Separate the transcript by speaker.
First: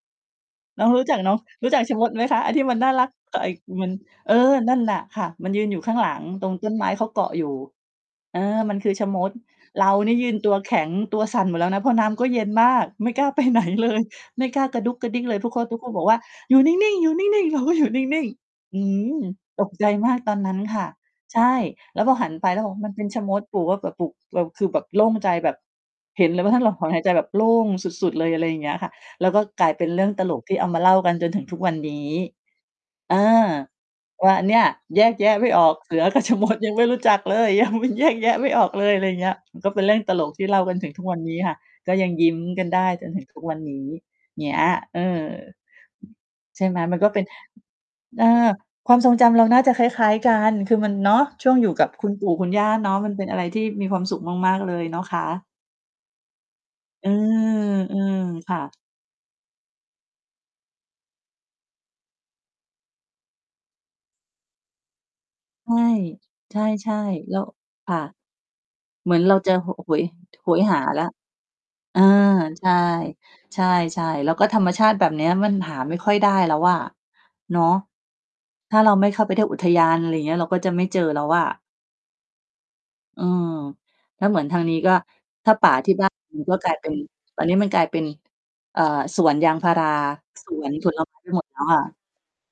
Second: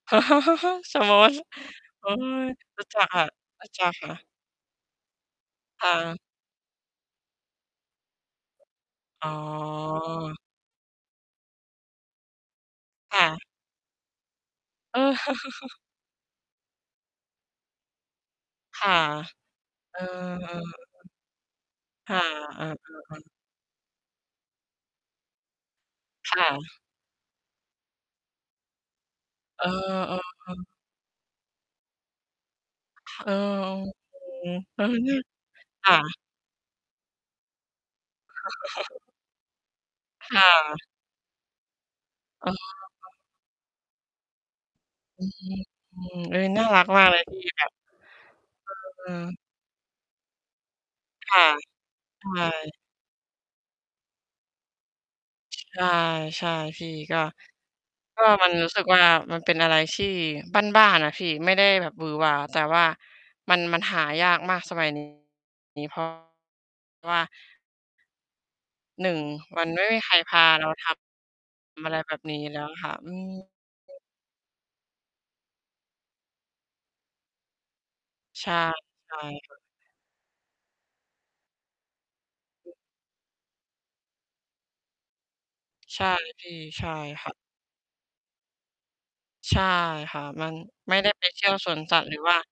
Speaker 1: น้อง
Speaker 2: ชะ
Speaker 1: รู้จ
Speaker 2: ม
Speaker 1: ักเ
Speaker 2: ด
Speaker 1: นาะ รู้จักชะม
Speaker 2: โอ๊
Speaker 1: ดไหมคะ?
Speaker 2: ย
Speaker 1: ไอ้ที่มั
Speaker 2: ร
Speaker 1: น
Speaker 2: ู
Speaker 1: น
Speaker 2: ้
Speaker 1: ่า
Speaker 2: จั
Speaker 1: ร
Speaker 2: ก
Speaker 1: ัก
Speaker 2: ค่ะ
Speaker 1: ก็ไอ้
Speaker 2: รู้ จ
Speaker 1: ม
Speaker 2: ั
Speaker 1: ั
Speaker 2: ก
Speaker 1: น
Speaker 2: ค่ะ
Speaker 1: เออ นั่นน่ะค่ะ มันยืนอยู
Speaker 2: ค
Speaker 1: ่
Speaker 2: ่
Speaker 1: ข้างหล
Speaker 2: ะ
Speaker 1: ังตรงต้นไม้ เขาเกาะอยู่ เออ มันคือชะม
Speaker 2: อ๋
Speaker 1: ด เรานี่ยื
Speaker 2: อ
Speaker 1: นตัวแข็ง ตัวสั่นหมดแล้วนะ เพราะน้ำก็เย็นมาก ไม่
Speaker 2: ค
Speaker 1: ก
Speaker 2: ่
Speaker 1: ล้า ไป
Speaker 2: ะ
Speaker 1: ไหนเลย ไม่กล้ากระดุก
Speaker 2: เอ
Speaker 1: กระ
Speaker 2: อ
Speaker 1: ดิกเลย ทุก ค ทุกคนบอกว่า "อยู่นิ่ง ๆ อยู่นิ่ง ๆ" เราก็อยู่นิ่ง ๆ อ
Speaker 2: ค
Speaker 1: ื
Speaker 2: ่ะ
Speaker 1: ม ตกใจ
Speaker 2: เออ
Speaker 1: มากตอนนั้นค
Speaker 2: ๆ
Speaker 1: ่ะ ใช่ แล้ว
Speaker 2: ค
Speaker 1: พอ
Speaker 2: ่ะ
Speaker 1: หันไปแ
Speaker 2: เ
Speaker 1: ล
Speaker 2: อ
Speaker 1: ้ว
Speaker 2: อ
Speaker 1: บอกมันเป็นช
Speaker 2: ๆ
Speaker 1: ะ
Speaker 2: ๆ
Speaker 1: มด ขู่ว่า แบบขู่ เราคือแบบโล่งใจ แบบเห็น
Speaker 2: ค
Speaker 1: เลย
Speaker 2: ่
Speaker 1: ว่านั่นเร
Speaker 2: ะ
Speaker 1: าถอนหายใจแบบโล่งสุด ๆ เลย อะไรอย่างเงี้ยค่ะ แล้วก็
Speaker 2: เอ
Speaker 1: ก
Speaker 2: อ
Speaker 1: ลายเป็นเรื่องตล
Speaker 2: เ
Speaker 1: ก
Speaker 2: อ
Speaker 1: ที่
Speaker 2: อ
Speaker 1: เอามาเล่ากันจนถึงทุกวันนี้
Speaker 2: ค
Speaker 1: อา
Speaker 2: เออ ๆ อื
Speaker 1: ว่า
Speaker 2: ม
Speaker 1: เนี่ย
Speaker 2: เออ
Speaker 1: แย
Speaker 2: น
Speaker 1: ก
Speaker 2: ะ
Speaker 1: แยะไม่ออก
Speaker 2: ค
Speaker 1: เส
Speaker 2: ่
Speaker 1: ือก
Speaker 2: ะ
Speaker 1: ับ ชะมด ยังไม่รู้จักเลย ยัง แยกแยะไม่ออกเลย อะไรเงี้ย ก็เป็นเรื่องตลก
Speaker 2: ค
Speaker 1: ท
Speaker 2: ่
Speaker 1: ี่เล่ากัน
Speaker 2: ะ
Speaker 1: ถึงทุกวันนี้ค่ะ ก็ยังยิ้ม
Speaker 2: อ๋
Speaker 1: กัน
Speaker 2: อ
Speaker 1: ได้จนถึงทุกวันนี้ เงี้ย เออ
Speaker 2: เออ
Speaker 1: ใ
Speaker 2: น่
Speaker 1: ช
Speaker 2: า
Speaker 1: ่ไห
Speaker 2: ร
Speaker 1: ม
Speaker 2: ัก
Speaker 1: มั
Speaker 2: ม
Speaker 1: น
Speaker 2: า
Speaker 1: ก
Speaker 2: ก
Speaker 1: ็
Speaker 2: เล
Speaker 1: เป
Speaker 2: ย
Speaker 1: ็น
Speaker 2: ที่แบบ
Speaker 1: เออ ความ
Speaker 2: เอ
Speaker 1: ทรงจ
Speaker 2: อ
Speaker 1: ำเราน่าจะคล้าย ๆ กัน คือมัน เนาะ
Speaker 2: ค่ะ
Speaker 1: ช่วงอยู่กับคุณ
Speaker 2: ใ
Speaker 1: ป
Speaker 2: ช
Speaker 1: ู่ค
Speaker 2: ่
Speaker 1: ุณย่าเนาะ มันเป็นอะไรที่มีความสุขมาก ๆ เลยเนาะคะ
Speaker 2: ใช่ ๆ พี่
Speaker 1: เออ
Speaker 2: ก็ ก็มั
Speaker 1: ๆ
Speaker 2: น
Speaker 1: ค่
Speaker 2: รู้
Speaker 1: ะ
Speaker 2: สึกว่า มันเป็นอะไรที่บ้าน ๆ อะพี่ ไม่ได้แบบหวือหวา แต่ว่ามัน มันหายากมากสมัย นี
Speaker 1: ใช่
Speaker 2: ้ เพราะ
Speaker 1: ใช่
Speaker 2: ว่า
Speaker 1: ๆ แล้ว ค่ะ
Speaker 2: ห
Speaker 1: เ
Speaker 2: น
Speaker 1: หมื
Speaker 2: ึ่
Speaker 1: อ
Speaker 2: ง
Speaker 1: นเราจะ
Speaker 2: มั
Speaker 1: ห
Speaker 2: นไม่
Speaker 1: โห
Speaker 2: มี
Speaker 1: ย
Speaker 2: ใครพ
Speaker 1: โ
Speaker 2: า
Speaker 1: หย
Speaker 2: เรา
Speaker 1: หา
Speaker 2: ท
Speaker 1: แล้ว
Speaker 2: ำ อะ
Speaker 1: เ
Speaker 2: ไ
Speaker 1: อ
Speaker 2: ร
Speaker 1: อ
Speaker 2: แบบนี้แล
Speaker 1: ใ
Speaker 2: ้
Speaker 1: ช
Speaker 2: ว
Speaker 1: ่
Speaker 2: อะค่ะ อืม
Speaker 1: ใช่ ๆ แล้วก็ธรรมชาติแบบเนี้ยมันหาไม่ค่อยได้แล้วอะ เนาะ
Speaker 2: ใช่
Speaker 1: ถ้าเราไม่
Speaker 2: ใช
Speaker 1: เ
Speaker 2: ่
Speaker 1: ข้าไปเที่ย
Speaker 2: ค
Speaker 1: ว
Speaker 2: ่
Speaker 1: อุ
Speaker 2: ะ
Speaker 1: ทยาน อะไรอย่างเงี้ย เราก็จะไม่เจอแล้วอะ อืม แล้วเหมือนทางนี้ก็ ถ้าป่าที่
Speaker 2: ใช
Speaker 1: บ
Speaker 2: ่
Speaker 1: ้าน อื่
Speaker 2: พ
Speaker 1: น
Speaker 2: ี่
Speaker 1: ก็กลาย
Speaker 2: ใช
Speaker 1: เป็
Speaker 2: ่
Speaker 1: น
Speaker 2: ค่ะ
Speaker 1: ตอนนี้มันกลายเป็น เอ่อ สวนยา
Speaker 2: ใ
Speaker 1: ง
Speaker 2: ช่
Speaker 1: พารา
Speaker 2: ค่ะ มั
Speaker 1: ส
Speaker 2: น
Speaker 1: วนผ
Speaker 2: ไม่
Speaker 1: ล
Speaker 2: ได
Speaker 1: ไ
Speaker 2: ้
Speaker 1: ม้
Speaker 2: ไป
Speaker 1: ห
Speaker 2: เ
Speaker 1: ม
Speaker 2: ที
Speaker 1: ด
Speaker 2: ่ยว
Speaker 1: แล้ว
Speaker 2: สว
Speaker 1: ค่
Speaker 2: น
Speaker 1: ะ
Speaker 2: สัตว์หรือว่า